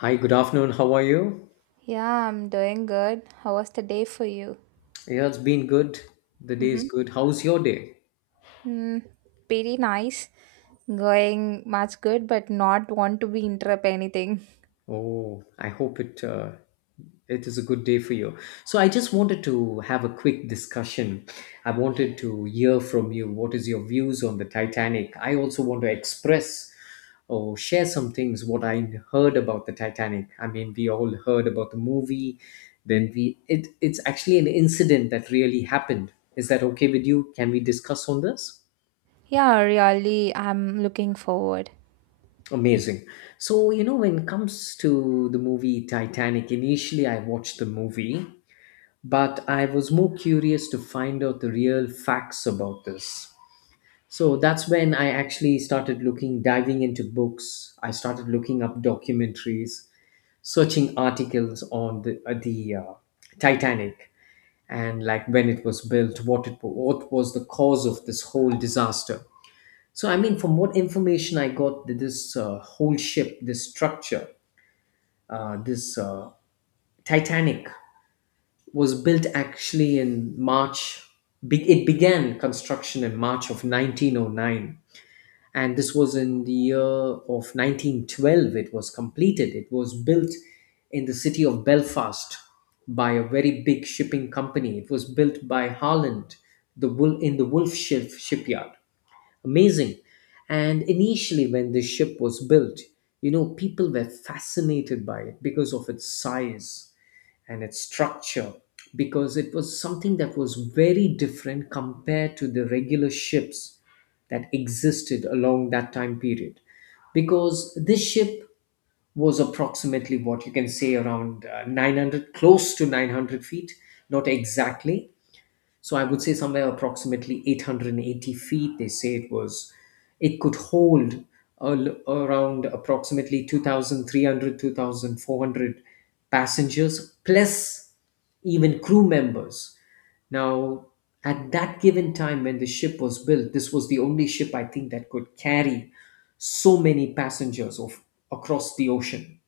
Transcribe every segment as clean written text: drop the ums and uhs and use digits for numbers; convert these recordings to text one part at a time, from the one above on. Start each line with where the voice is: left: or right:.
left: Hi, good afternoon. How are you?
right: Yeah, I'm doing good. How was the day for you?
left: Yeah, it's been good. The day is
right: Mm-hmm.
left: good. How's your day?
right: Mm, Pretty nice. Going much good, but not want to be interrupt anything.
left: Oh, I hope it is a good day for you. So I just wanted to have a quick discussion. I wanted to hear from you. What is your views on the Titanic? I also want to express or share some things what I heard about the Titanic. I mean, we all heard about the movie. Then we it it's actually an incident that really happened. Is that okay with you? Can we discuss on this?
right: Yeah, really, I'm looking forward.
left: Amazing. So, you know, when it comes to the movie Titanic, initially I watched the movie, but I was more curious to find out the real facts about this. So that's when I actually started looking, diving into books. I started looking up documentaries, searching articles on the Titanic, and like when it was built, what was the cause of this whole disaster. So I mean, from what information I got, that this whole ship, this structure, this Titanic was built actually in March. It began construction in March of 1909, and this was in the year of 1912. It was completed. It was built in the city of Belfast by a very big shipping company. It was built by Holland, in the shipyard. Amazing. And initially, when this ship was built, you know, people were fascinated by it because of its size and its structure, because it was something that was very different compared to the regular ships that existed along that time period. Because this ship was approximately what you can say around 900, close to 900 feet, not exactly, so I would say somewhere approximately 880 feet. They say it was, it could hold a l around approximately 2,300, 2,400 passengers, plus even crew members. Now, at that given time when the ship was built, this was the only ship I think that could carry so many passengers of, across the ocean.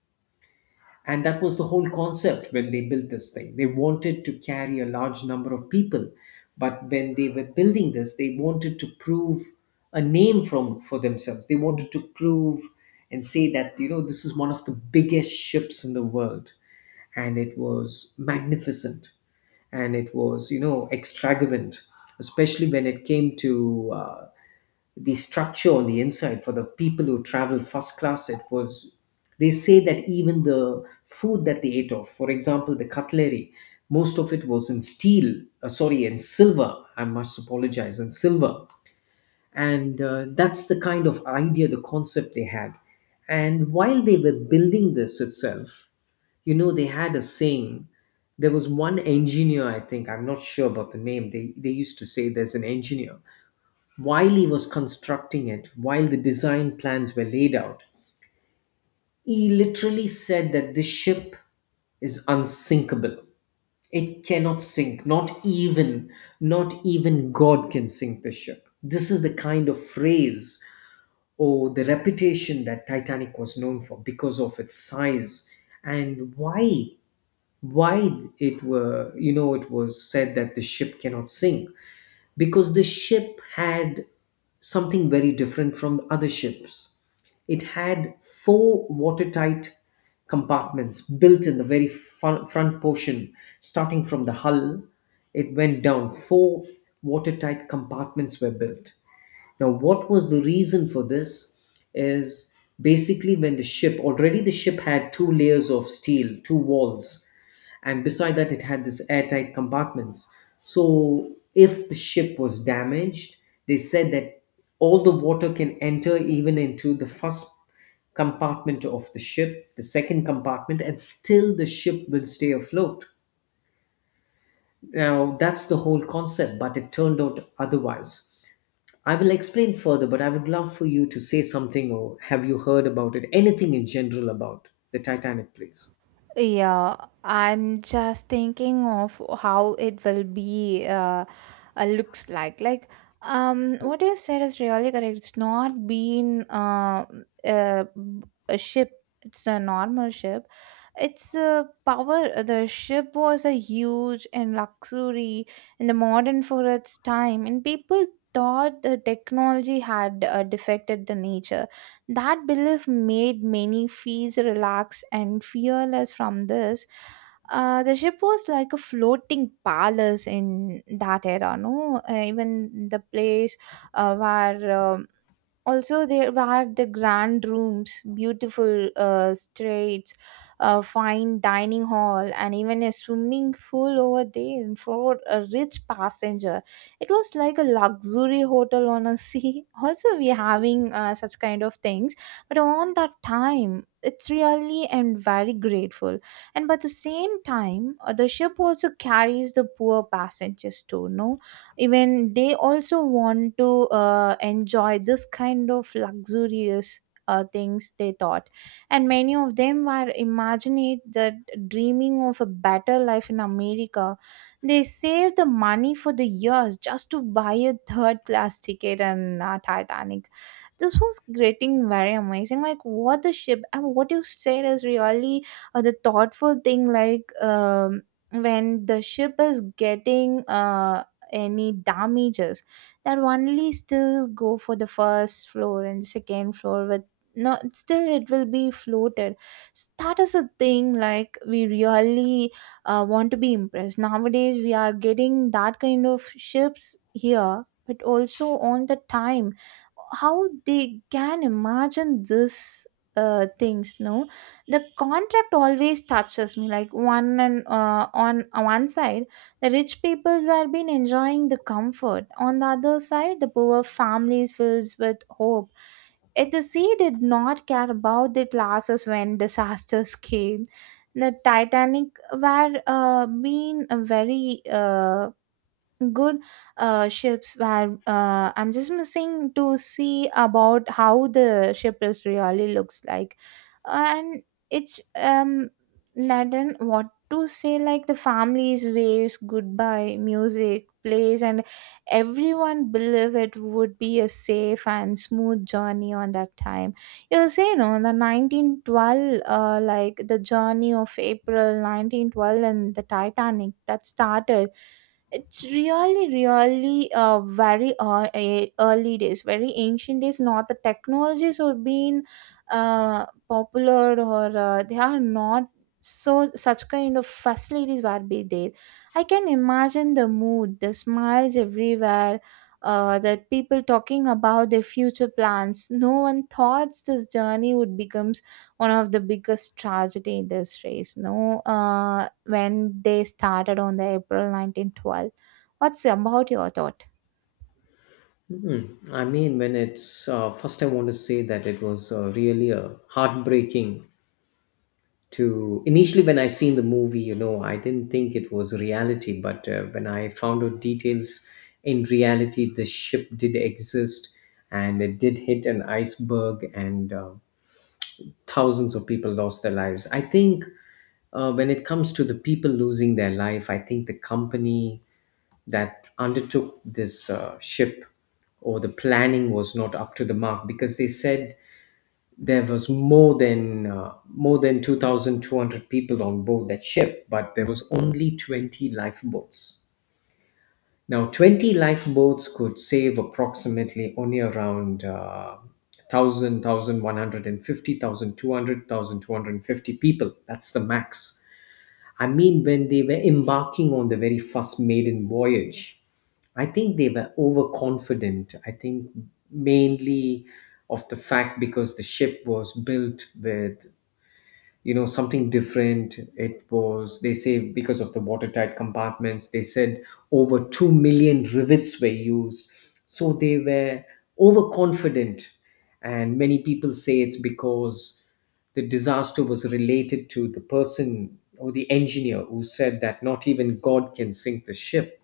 left: And that was the whole concept when they built this thing. They wanted to carry a large number of people, but when they were building this, they wanted to prove a name from for themselves. They wanted to prove and say that, you know, this is one of the biggest ships in the world, and it was magnificent, and it was, you know, extravagant, especially when it came to the structure on the inside. For the people who travel first class, it was, they say that even the food that they ate, of for example the cutlery, most of it was in steel uh, sorry in silver, I must apologize, in silver. And that's the kind of idea, the concept they had. And while they were building this itself, you know, they had a saying. There was one engineer, I think, I'm not sure about the name, they used to say, there's an engineer, while he was constructing it, while the design plans were laid out, he literally said that this ship is unsinkable. It cannot sink. Not even God can sink this ship. This is the kind of phrase or the reputation that Titanic was known for, because of its size. And why it were, you know, it was said that the ship cannot sink, because the ship had something very different from other ships. It had four watertight compartments built in the very front portion, starting from the hull. It went down. Four watertight compartments were built. Now, what was the reason for this? Is basically, when the ship already the ship had two layers of steel, two walls, and beside that it had this airtight compartments. So if the ship was damaged, they said that all the water can enter even into the first compartment of the ship, the second compartment, and still the ship will stay afloat. Now that's the whole concept, but it turned out otherwise. I will explain further, but I would love for you to say something, or have you heard about it, anything in general about the Titanic, please?
right: Yeah, I'm just thinking of how it will be looks like. Like, what you said is really correct. It's not been uh a ship. It's a normal ship. It's a power. The ship was a huge and luxury in the modern for its time, and people thought the technology had defected the nature. That belief made many feel relaxed and fearless from this. The ship was like a floating palace in that era, no? Even the place where, also there were the grand rooms, beautiful streets, a fine dining hall, and even a swimming pool over there for a rich passenger. It was like a luxury hotel on a sea. Also, we having such kind of things, but on that time it's really and very grateful. And by the same time, the ship also carries the poor passengers too, no? Even they also want to enjoy this kind of luxurious things, they thought. And many of them were imagining that, dreaming of a better life in America. They saved the money for the years just to buy a third class ticket and Titanic. This was getting very amazing, like what the ship and what you said is really the thoughtful thing, like when the ship is getting any damages, that only still go for the first floor and second floor with no, still it will be floated. S That is a thing, like we really want to be impressed. Nowadays we are getting that kind of ships here, but also on the time, how they can imagine this things, no? The contract always touches me, like one and on one side the rich peoples were been enjoying the comfort. On the other side, the poor families fills with hope. Yet the sea did not care about the classes when disasters came. The Titanic were been a very good ships where I'm just missing to see about how the ship is really looks like, and it's I don't what to say, like the families waves goodbye, music plays, and everyone believe it would be a safe and smooth journey on that time. You say you know the 1912, like the journey of April 1912 and the Titanic that started. It's really really very early days, very ancient days, not the technologies or being popular or they are not so such kind of facilities were be there. I can imagine the mood, the smiles everywhere, the people talking about their future plans. No one thought this journey would become one of the biggest tragedy in this race. No, when they started on the April 1912. What's about your thought?
left: Hmm. I mean, when it's first, I want to say that it was really heartbreaking. To initially, when I seen the movie, you know, I didn't think it was reality, but when I found out details, in reality, the ship did exist, and it did hit an iceberg, and thousands of people lost their lives. I think when it comes to the people losing their life, I think the company that undertook this ship or the planning was not up to the mark, because they said there was more than 2,200 people on board that ship, but there was only 20 lifeboats. Now 20 lifeboats could save approximately only around 1000 people, that's the max. I mean, when they were embarking on the very first maiden voyage, I think they were overconfident. I think mainly of the fact, because the ship was built with, you know, something different. It was, they say because of the watertight compartments, they said over 2 million rivets were used, so they were overconfident. And many people say it's because the disaster was related to the person or the engineer who said that not even God can sink the ship.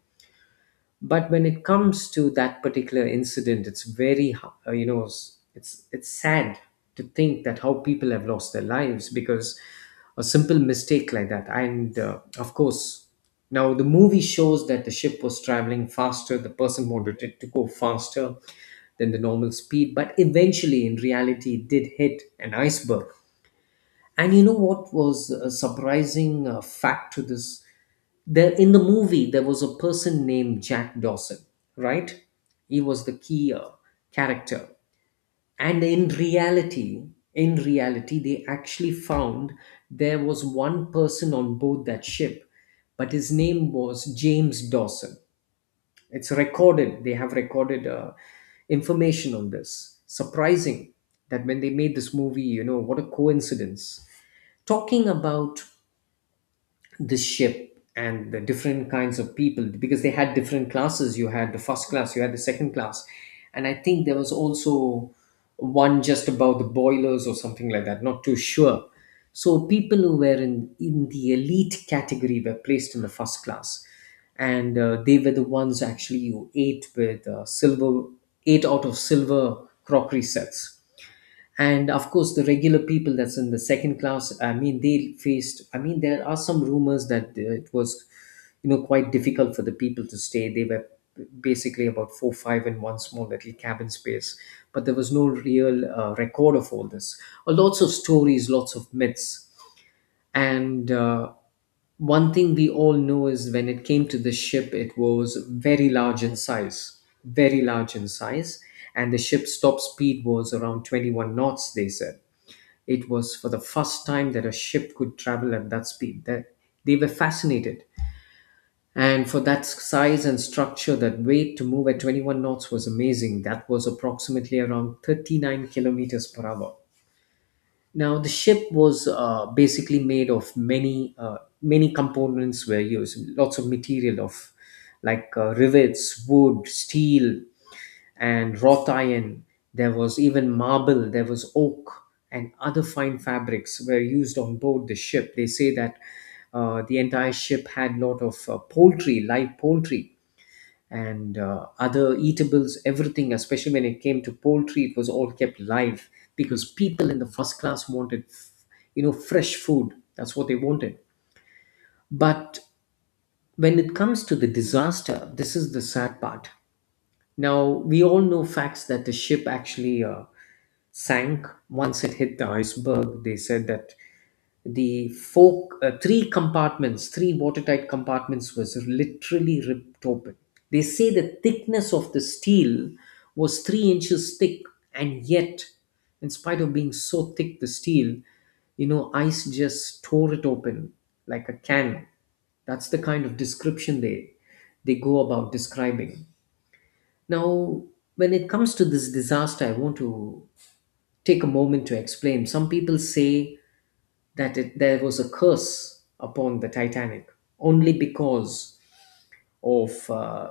left: But when it comes to that particular incident, it's very, you know, it's sad to think that how people have lost their lives because a simple mistake like that. And of course, now the movie shows that the ship was traveling faster, the person wanted it to go faster than the normal speed, but eventually in reality it did hit an iceberg. And you know what was a surprising fact to this, there in the movie there was a person named Jack Dawson, right? He was the key character. And in reality, in reality they actually found there was one person on board that ship, but his name was James Dawson. It's recorded. They have recorded information on this. Surprising that when they made this movie, you know what a coincidence. Talking about this ship and the different kinds of people, because they had different classes, you had the first class, you had the second class, and I think there was also one just about the boilers or something like that, not too sure. So people who were in the elite category were placed in the first class, and they were the ones actually who ate with silver crockery sets. And of course the regular people, that's in the second class, I mean they faced, I mean there are some rumors that it was, you know, quite difficult for the people to stay. They were basically about 4 5 in one small little cabin space, but there was no real record of all this. Lots of stories, lots of myths. And one thing we all know is when it came to the ship, it was very large in size, very large in size. And the ship's top speed was around 21 knots, they said. It was for the first time that a ship could travel at that speed. That they were fascinated. And for that size and structure, that weight to move at 21 knots was amazing. That was approximately around 39 kilometers per hour. Now, the ship was basically made of many many components were used, lots of material of like rivets, wood, steel, and wrought iron. There was even marble, there was oak, and other fine fabrics were used on board the ship. They say that the entire ship had lot of poultry, live poultry, and other eatables, everything. Especially when it came to poultry, it was all kept live, because people in the first class wanted, you know, fresh food. That's what they wanted. But when it comes to the disaster, this is the sad part. Now, we all know facts that the ship actually sank once it hit the iceberg. They said that the four, three compartments three watertight compartments was literally ripped open. They say the thickness of the steel was 3 inches thick, and yet in spite of being so thick the steel, you know, ice just tore it open like a can. That's the kind of description they go about describing. Now when it comes to this disaster, I want to take a moment to explain. Some people say that there was a curse upon the Titanic, only because of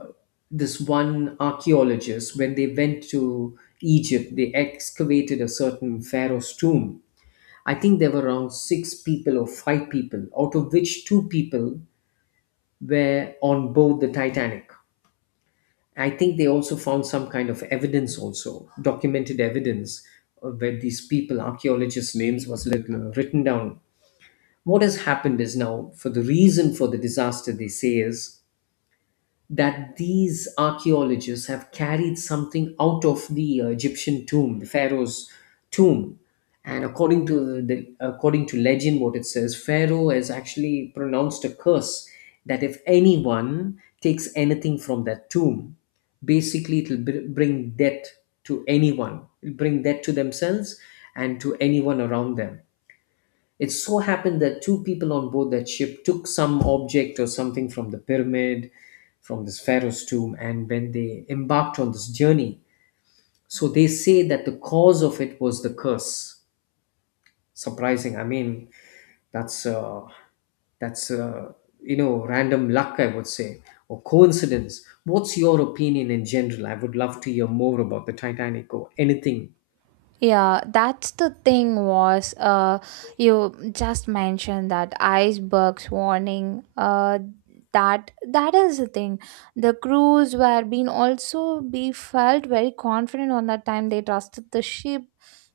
left: this one archaeologist. When they went to Egypt, they excavated a certain pharaoh's tomb. I think there were around six people or five people, out of which two people were on board the Titanic. I think they also found some kind of evidence, also documented evidence, where these people, archaeologists' names was written down. What has happened is, now for the reason for the disaster, they say is that these archaeologists have carried something out of the Egyptian tomb, the pharaoh's tomb. And according to the according to legend, what it says, pharaoh has actually pronounced a curse that if anyone takes anything from that tomb, basically it'll bring death to anyone, it'll bring death to themselves and to anyone around them. It so happened that two people on board that ship took some object or something from the pyramid, from this pharaoh's tomb, and when they embarked on this journey, so they say that the cause of it was the curse. Surprising. I mean, that's uh, that's random luck, I would say, or coincidence. What's your opinion in general? I would love to hear more about the Titanic or anything.
right: Yeah, that's the thing was you just mentioned that icebergs warning, that is the thing. The crews were being also be felt very confident on that time, they trusted the ship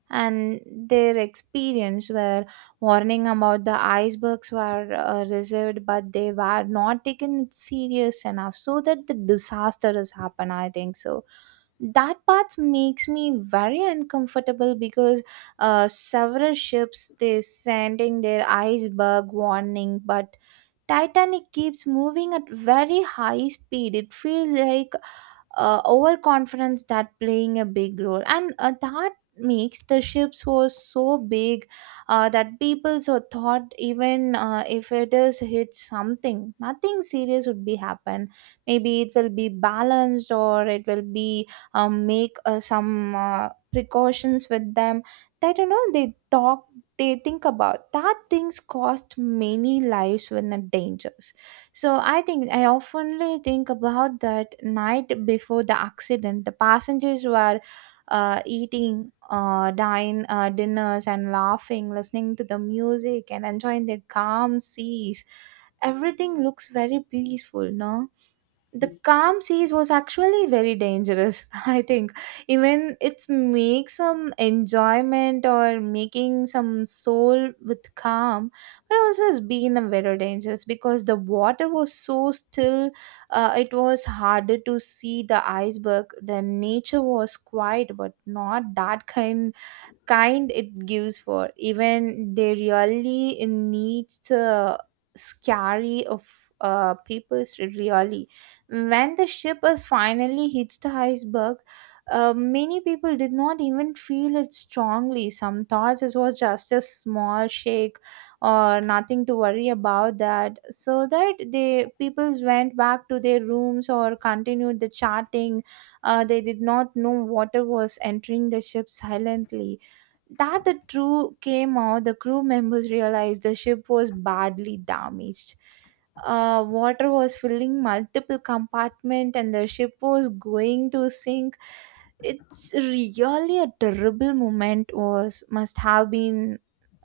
right: and their experience where warning about the icebergs were reserved, but they were not taken serious enough so that the disaster has happened, I think so. That part makes me very uncomfortable because several ships they sending their iceberg warning, but Titanic keeps moving at very high speed. It feels like overconfidence that playing a big role, and that makes the ships was so big that people so thought even if it is hit something, nothing serious would be happen. Maybe it will be balanced or it will be make some precautions with them that you know they talk they think about that things cost many lives when are dangerous. So I think I oftenly think about that night before the accident. The passengers were eating dine dinners and laughing, listening to the music, and enjoying the calm seas. Everything looks very peaceful, no? The calm seas was actually very dangerous. I think even it's make some enjoyment or making some soul with calm, but also it's been a very dangerous because the water was so still. It was harder to see the iceberg. The nature was quiet but not that kind it gives for, even they really needs scary of people really. When the ship is finally hits the iceberg, many people did not even feel it strongly. Some thoughts it was just a small shake or nothing to worry about that, so that they peoples went back to their rooms or continued the chatting. They did not know water was entering the ship silently. That the crew came out, the crew members realized the ship was badly damaged. Water was filling multiple compartments, and the ship was going to sink. It's really a terrible moment, was must have been,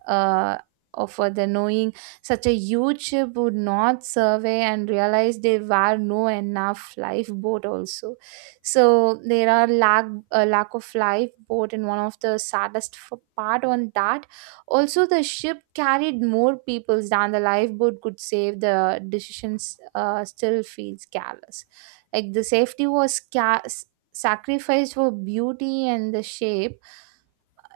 right: uh, of the knowing such a huge ship would not survey and realize there were no enough lifeboat also. So there are lack a lack of lifeboat and one of the saddest part on that. Also the ship carried more peoples than the lifeboat could save, the decisions still feels careless, like the safety was sacrificed for beauty and the shape.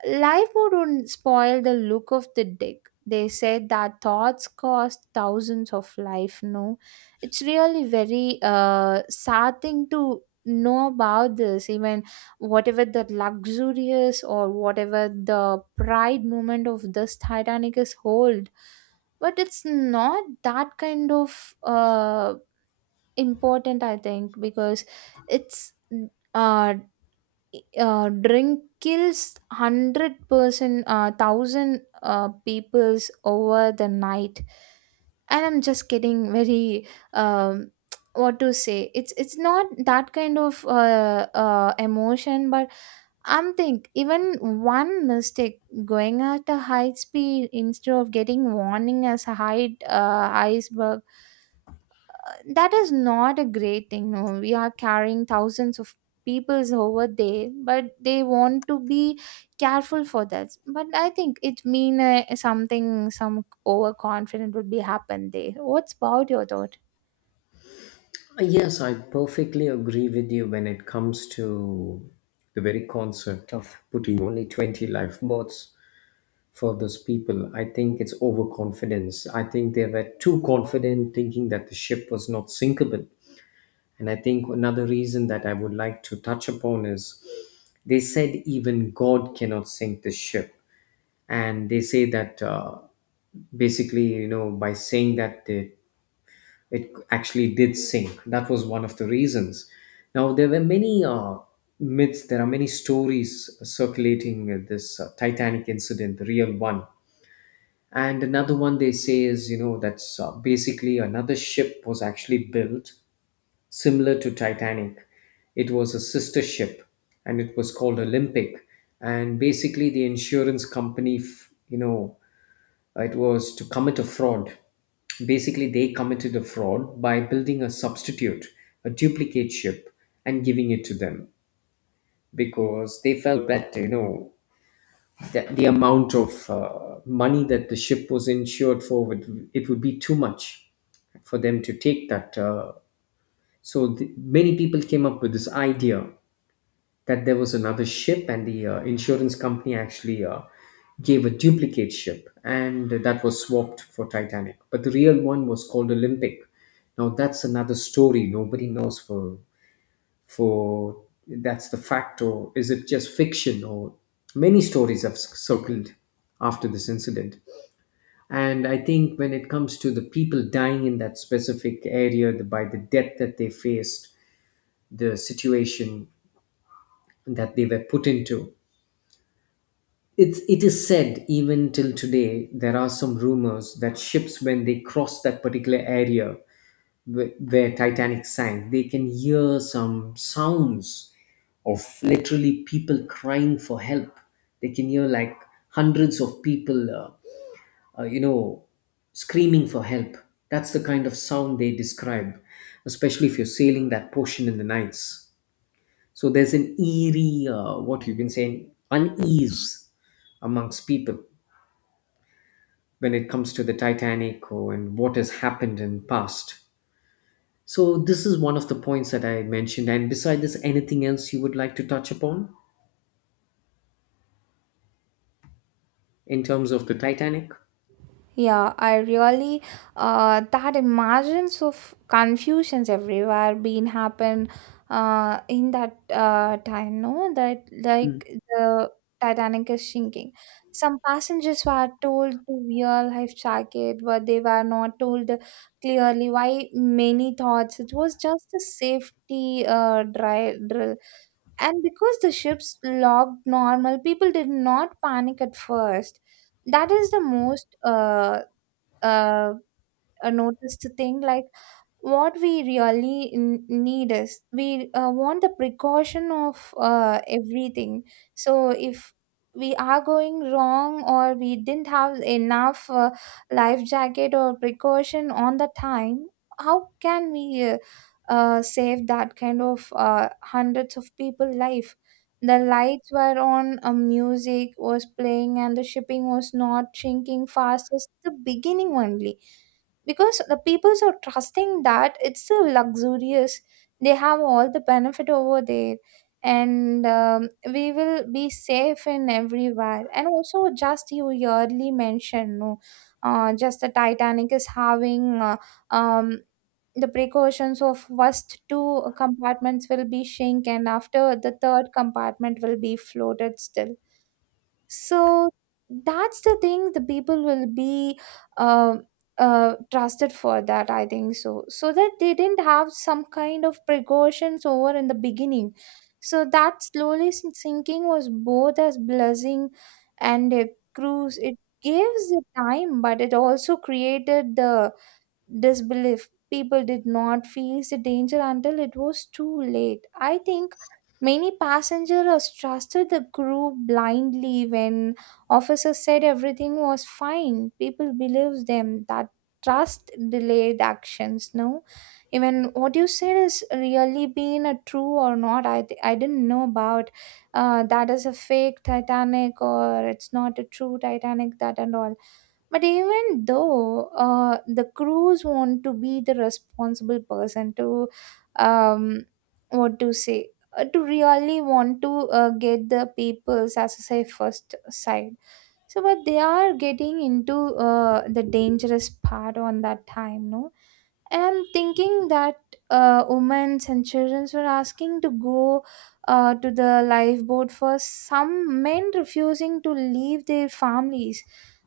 right: Life wouldn't spoil the look of the dick. They said that thoughts cost thousands of life. No, it's really very sad thing to know about this. Even whatever the luxurious or whatever the pride moment of this Titanic is hold, but it's not that kind of important. I think because it's uh drink kills 100% 1,000 peoples over the night. And I'm just getting very um, what to say, it's not that kind of emotion, but I'm think even one mistake going at a high speed instead of getting warning as a high iceberg, that is not a great thing, no? We are carrying thousands of peoples over there, but they want to be careful for that. But I think it mean something, some overconfident would be happen there. What's about your thought?
left: Yes, I perfectly agree with you when it comes to the very concept of putting only 20 lifeboats for those people. I think it's overconfidence. I think they were too confident thinking that the ship was not sinkable. And I think another reason that I would like to touch upon is they said even God cannot sink the ship. And they say that basically, you know, by saying that, they, it actually did sink. That was one of the reasons. Now, there were many myths, there are many stories circulating this Titanic incident, the real one. And another one they say is, you know, that's basically another ship was actually built similar to Titanic. It was a sister ship, and it was called Olympic. And basically, the insurance company, you know, it was to commit a fraud. Basically, they committed a fraud by building a substitute, a duplicate ship, and giving it to them, because they felt that, you know, that the amount of money that the ship was insured for would, it would be too much for them to take that. So many people came up with this idea that there was another ship, and the insurance company actually gave a duplicate ship, and that was swapped for Titanic. But the real one was called Olympic. Now that's another story. Nobody knows for that's the fact, or is it just fiction? Or many stories have circled after this incident. And I think when it comes to the people dying in that specific area, the, by the death that they faced, the situation that they were put into, it's, it is said even till today there are some rumors that ships, when they cross that particular area where Titanic sank, they can hear some sounds of literally people crying for help. They can hear like hundreds of people, uh, you know, screaming for help. That's the kind of sound they describe, especially if you're sailing that portion in the nights. So there's an eerie, what you can say, an unease amongst people, when it comes to the Titanic or and what has happened in past. So this is one of the points that I mentioned. And beside this, anything else you would like to touch upon in terms of the Titanic?
right: Yeah, I really that emergence of confusions everywhere being happen in that time, no? That
left: Mm.
right: like the Titanic is sinking. Some passengers were told to wear life jacket, but they were not told clearly why. Many thoughts it was just a safety dry drill. And because the ships logged normal, people did not panic at first. That is the most uh, noticed thing, like what we really need is we want the precaution of everything. So if we are going wrong or we didn't have enough life jacket or precaution on the time, how can we save that kind of hundreds of people life? The lights were on, music was playing, and the shipping was not shrinking fast as the beginning only because the peoples are trusting that it's so luxurious, they have all the benefit over there, and we will be safe in everywhere. And also just you yearly mentioned, no? Just the Titanic is having um, the precautions of first two compartments will be shrink and after the third compartment will be floated still. So that's the thing, the people will be uh, trusted for that, I think so. So that they didn't have some kind of precautions over in the beginning. So that slowly sinking was both as blessing and a cruise. It gives the time but it also created the disbelief. People did not face the danger until it was too late. I think many passengers trusted the crew blindly. When officers said everything was fine, people believed them. That trust delayed actions. No, even what you said is really being a true or not. I didn't know about that is a fake Titanic or it's not a true Titanic. That and all, but even though the crews want to be the responsible person to, um, what to say, to really want to get the people's, as I say, first side. So, but they are getting into the dangerous part on that time, no? And I'm thinking that women and children were asking to go to the lifeboat first. Some men refusing to leave their families.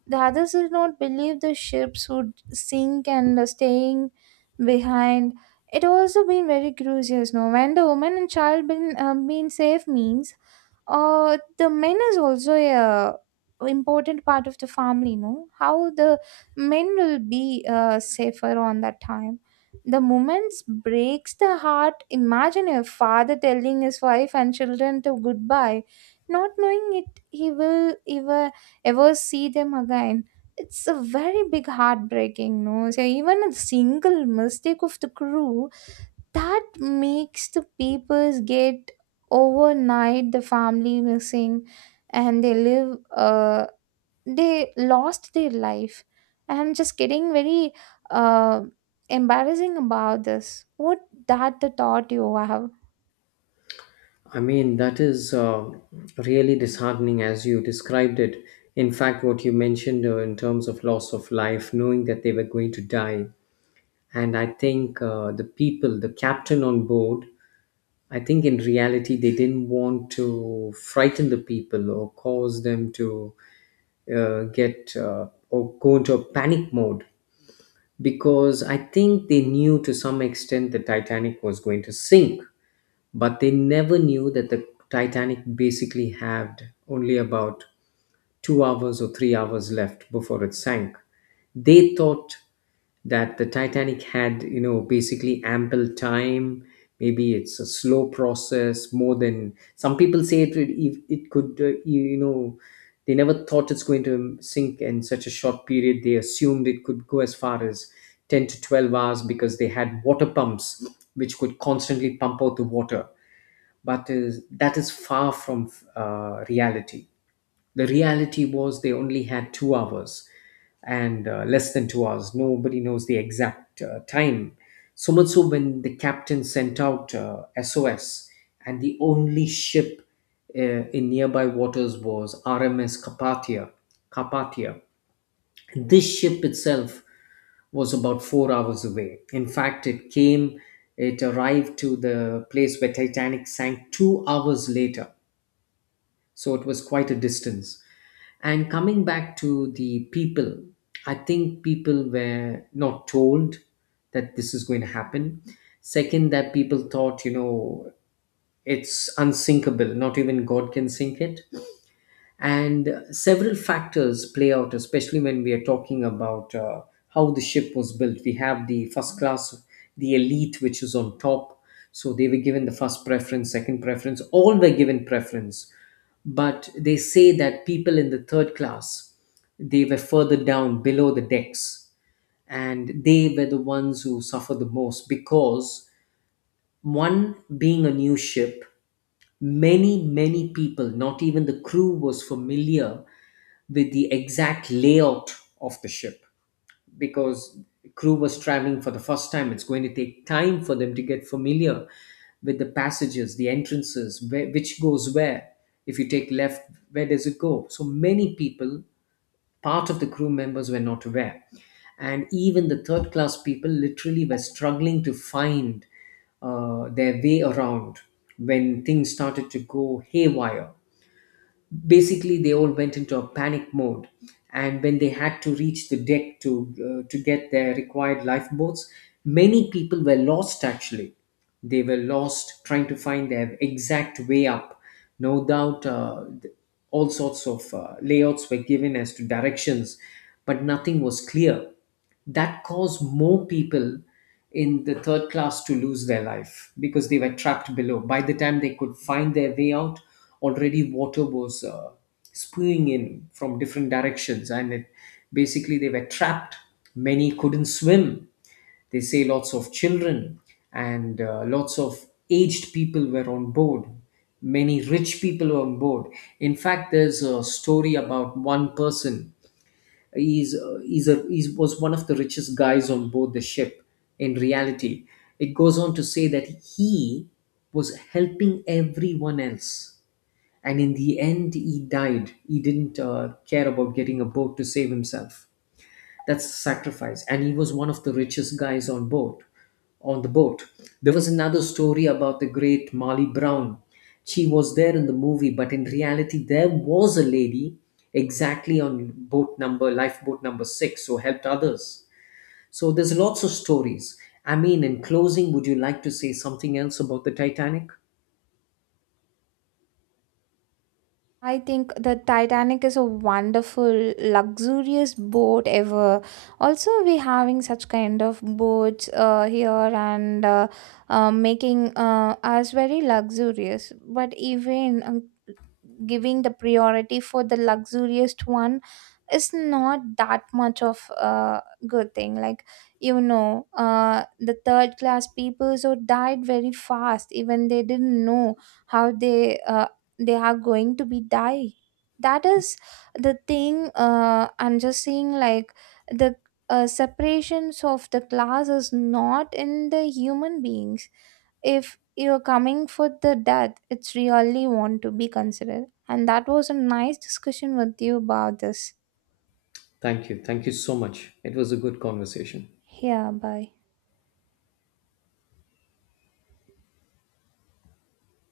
right: The others did not believe the ships would sink and staying behind. It also been very curious, no? When the woman and child been safe means, the men is also a important part of the family, no? How the men will be safer on that time. The moments breaks the heart, imagine a father telling his wife and children to goodbye, not knowing it he will ever, ever see them again. It's a very big heartbreaking, no? So even a single mistake of the crew that makes the papers get overnight, the family missing. And they lost their life. And I'm just getting very uh embarrassing about this. What that the thought you have?
left: I mean, that is really disheartening as you described it. In fact, what you mentioned in terms of loss of life, knowing that they were going to die. And I think the people, the captain on board, I think in reality they didn't want to frighten the people or cause them to get or go into a panic mode, because I think they knew to some extent the Titanic was going to sink, but they never knew that the Titanic basically had only about 2 hours or 3 hours left before it sank. They thought that the Titanic had, you know, basically ample time. Maybe it's a slow process more than some people say it. It could, they never thought it's going to sink in such a short period. They assumed it could go as far as 10 to 12 hours, because they had water pumps which could constantly pump out the water. But that is far from reality. The reality was they only had 2 hours and less than 2 hours. Nobody knows the exact time. So much so, when the captain sent out SOS, and the only ship in nearby waters was RMS Carpathia. Carpathia. This ship itself was about 4 hours away. In fact, it came, it arrived to the place where Titanic sank 2 hours later, so it was quite a distance. And coming back to the people, I think people were not told that this is going to happen. Second, that people thought, you know, it's unsinkable, not even God can sink it. And several factors play out, especially when we are talking about how the ship was built. We have the first class, the elite, which is on top, so they were given the first preference, second preference, all were given preference. But they say that people in the third class, they were further down below the decks, and they were the ones who suffered the most, because one, being a new ship, many people, not even the crew was familiar with the exact layout of the ship, because crew was traveling for the first time, it's going to take time for them to get familiar with the passages, the entrances, where, which goes where. If you take left, where does it go? So many people, part of the crew members, were not aware. And even the third class people literally were struggling to find their way around when things started to go haywire. Basically, they all went into a panic mode, and when they had to reach the deck to get their required lifeboats, many people were lost, actually. They were lost trying to find their exact way up. No doubt, all sorts of layouts were given as to directions, but nothing was clear. That caused more people in the third class to lose their life, because they were trapped below. By the time they could find their way out, already water was spewing in from different directions, and it, basically they were trapped. Many couldn't swim. They say lots of children and lots of aged people were on board. Many rich people were on board. In fact, there's a story about one person. He's a, he was one of the richest guys on board the ship, in reality. It goes on to say that he was helping everyone else. And in the end, he died. He didn't care about getting a boat to save himself. That's sacrifice. And he was one of the richest guys on board, on the boat. There was another story about the great Molly Brown. She was there in the movie, but in reality, there was a lady exactly on boat number, lifeboat number six, who helped others. So there's lots of stories. I mean, in closing, would you like to say something else about the Titanic?
right: I think the Titanic is a wonderful, luxurious boat ever. Also, we having such kind of boats here and making us very luxurious. But even giving the priority for the luxurious one is not that much of a good thing, like you know the third class people so died very fast, even they didn't know how they are going to be die. That is the thing, I'm just seeing like the separations of the class is not in the human beings. If you're coming for the death, it's really want to be considered. And that was a nice discussion with you about this.
left: Thank you. Thank you so much. It was a good conversation.
right: Yeah, bye.